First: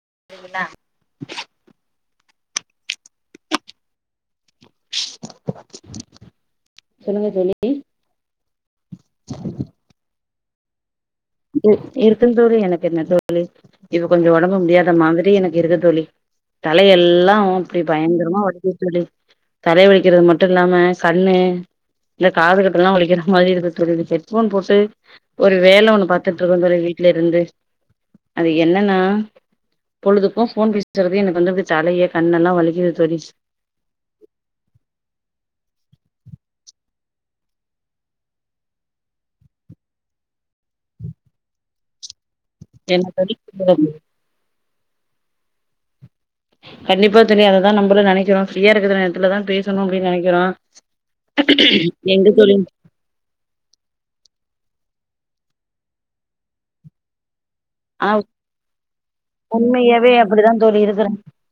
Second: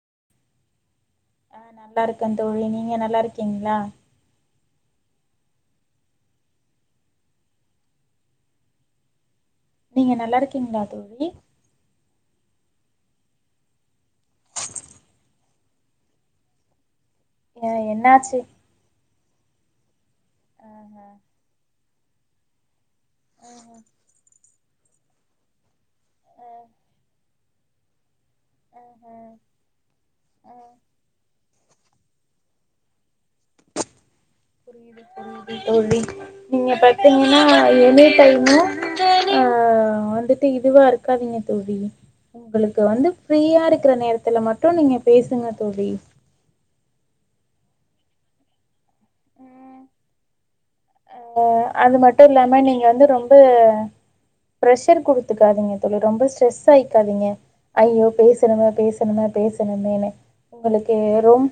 [unintelligible] ஆ நல்லா இருக்கே தோழி நீங்க நல்லா இருக்கீங்களா சொல்லுங்க தோழி நீங்க நல்லா இருக்கீங்களா தோழி இருக் இருக்கே தோழி எனக்கு என்ன தோழி இப்ப கொஞ்சோ ஒடம்பு முடியாத மாதிரி எனக்கு இருக்குது தோழி தல எல்லா அ அப்டி என்னாச்சு பயங்கரமா வலிக்குது தோழி தலை வலி இது மட்டுமில்லாம ஆஹா கண்ணு இந்த காது கிட்டலா வலிக்கிற மாதிரி ஆஹா இருக்குது தோழி இப்ப ஹெட்ஃபோன் போட்டு ஒரு வேல ஒண்ணு பாத்துட்டுருக்கோ தோழி வீட்ல இருந்து அது என்னனா ஆஹா பொழுதுக்கோ ஃபோன் பேஸ்ட்றதே எனக்கு வந்து தலையே கண்ணெல்லா வலிக் [unintelligible] [inaudible] தோழி நீங்க பத் தீங்கன்னா எனி டைய்மு ஆ வந்துட்டு இதுவா இருக்காதீங்க தோழி உங்களுக்கு என்ன வந்து தோழி ஃப்ரீயா இருக்கற நேரத்துல மட்டு நீங்க பேசுங்க தோழி கண்டிப்பா தெரியு அததா நம்பளு நெனைக்கிறோ ஃப்ரீயா இருக்கற நேத்துல தா ம் பேசணு அப்டின்னு நெனைக்கிறோ அ அது மட்டு எங்க தோழி இல்லாம நீங்க வந்து ரொம்ப ப்ரெஷர் குடுத்துக்காதீங்க தோழி ரொம்ப ஸ்ட்ரெஸ் ஆயிக்காதீங்க ஐயோ ஆனா பேசணுமே பேசணுமே பேசணுமேன்னு உண்மையாவே அப்டிதா தோழி உங்களுக்கு இருக்கு ரொம்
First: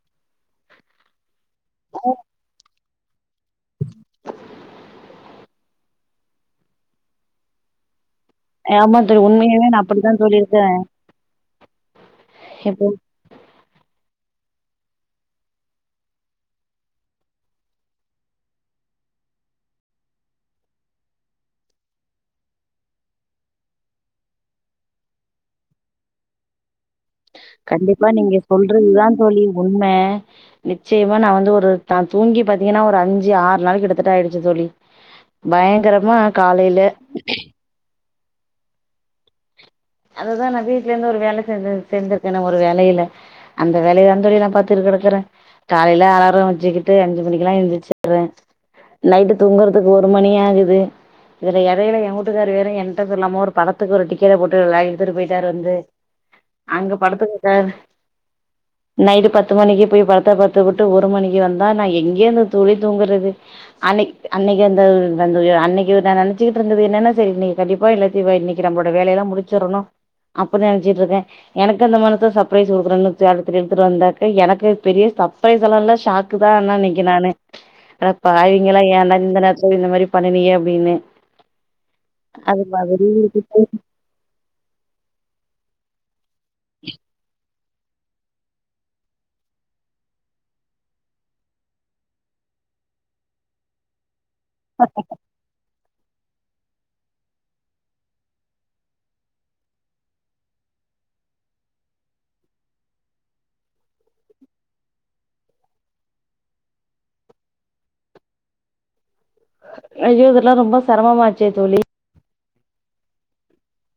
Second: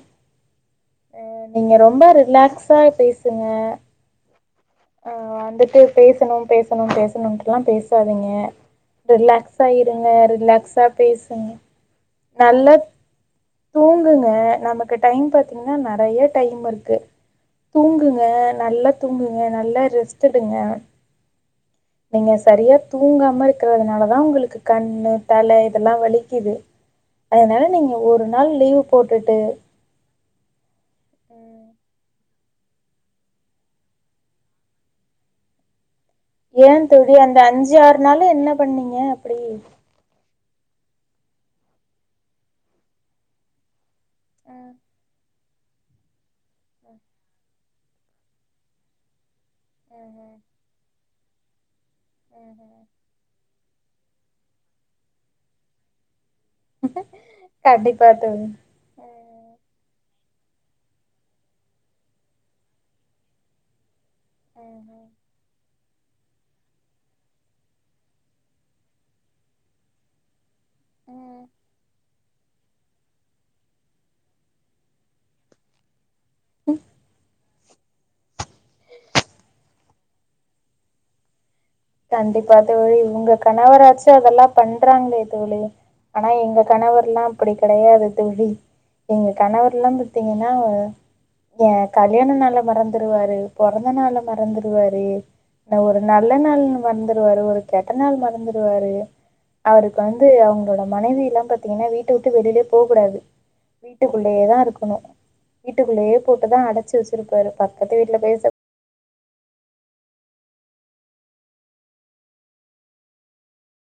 அ நீங்க ரொம்ப ரிலாக்ஸா பேசுங்க ஆ வந்துட்டு பேசணு பேசணு பேசணுட்டுல்லா பேசாதி திங்க ஆமா தோழி உண்மையாவே ரிலாக்ஸா நான் இருங்க அப்படித்தா தோழி இருக்கே ரிலாக்ஸா பேசுங்க நல்லா இப்போ தூங்குங்க நமக்கு டைம் பாத்தீங்கன்னா நறைய டையமிருக்கு தூங்குங்க நல்லா தூங்குங் ங்க நல்லா ரெஸ்டெடுங்க நீங்க சரியா தூங்காமருக்கறதுனால தா உங்களுக்கு கண்ணு தல இதெல்லா வலிக்கிது கண்டிப்பா நீங்க சொல்றதுதா போட்டுட்டு தோழி உண்ம நிச்சயமா நா வந்து ம் ஒரு த தூங்கி பாத்தீங்கன்னா ஒரு அஞ்சு ஆறு நாளைக்கிட்டத்தட்ட ஆயிடுச்சு தோழி பயங்கர ஏன் தோழி அந்த அஞ்சுறு நாள்ல என்ன பண்ணீங்க அப்டி அதுதா நா வீட்லருந்து ஒரு வேல சேந்துருக் சேந்துருக்கனே ஒரு வேலையில அந்த வேலையதா தோழி நா ம் பாத்துருக் இருக்குறே காலையில அலாரோ வெச்சுக்கிட்டு அஞ்சு மணிக்கெல்லா எழுந்திச்சறே தோ [inaudible] நைட்டு தூங்கறதுக்கு ஒரு மணி ம்ஹ்ம் ஆகுது இதுல எடையில என் உட்டுக்காரு வேற ம்ஹ்ம் என்ட சொல்லாம ஒரு படத் த்துக்கொரு ஒரு டிக்கெட்டப் போட்டுல இழுத்துட்டு பொயிட்டாரு வந்து அங்க படத்துக்குப்ட கண்டிப்பா தோழி. நைட்டு பத்து ம் மணிக்கி போய் படத்து டப்பாத்துப்புட்டு ஒரு மணிக்கி வந்தா நா எங்கேருந்து தோழி தூங்கறது அன்னைக் அன்னைக்கி அந்த ம்ஹ்ம் வந்து அன்னைக் இவுங்க நெனைச்சிட்ருந்தது என்னென்ன தெரியலையே கண்டிப்பா இல்லாட்டிவ இன்னைக்கி நம்ளோட வேலையில்லா முடிச்சத்தோன்னு அப்டித்தா நெனைச்சிட்டுருக்கே ம் எனக்கு அந்த மரித்தா சர்பரைஸ் குடுக்குறன்னு [unintelligible] எடுத்துட்டு வந்தாக்க எனக்கே பெரிய சப்ரைஸெல்லால்லா ஷாக்கு தா ஆனா அன்னைக்கி நானு அடப்பாவிங்களா ஏன்டா இந்த நேரத்துல இந்த மாரி பண்ணுனியே அப்டின்னு கண்டிப்பா அது தோழி மாதிரி உங்க கணவராச்சு அதெல்லா பண்றாங்ளே தோழி ஆனா எங்க கணவர்லா அப்டி கடையாது தோழி உங்க கணவர்லா பாத்தீங்கனா ஏ கல்யாணனால மறந்துருவாரு பொறந்தனால மறந்துருவாரு அ ஒரு நல்ல நாள்ங்க மறந்துருவாரு ஒரு கெட்ட நாள் மறந்துடுவாரு அவருக்கு வந்து அவங்களோட மனைவியெல்லா பாத்தீங்கன்னா வீட்ட விட்டு வெளியிலயே போக்கூடாது வீட்டுக்குள்ளேயே தா இருக்கணு வீட்டுக்குள்ளேயே போட்டுதா அடைச்சு வெச்சுருப்பாரு பக்கத்து வீட்ல பேச ஐயோ இதெல்லா ரொம்ப சிரமமாச்சே தோழி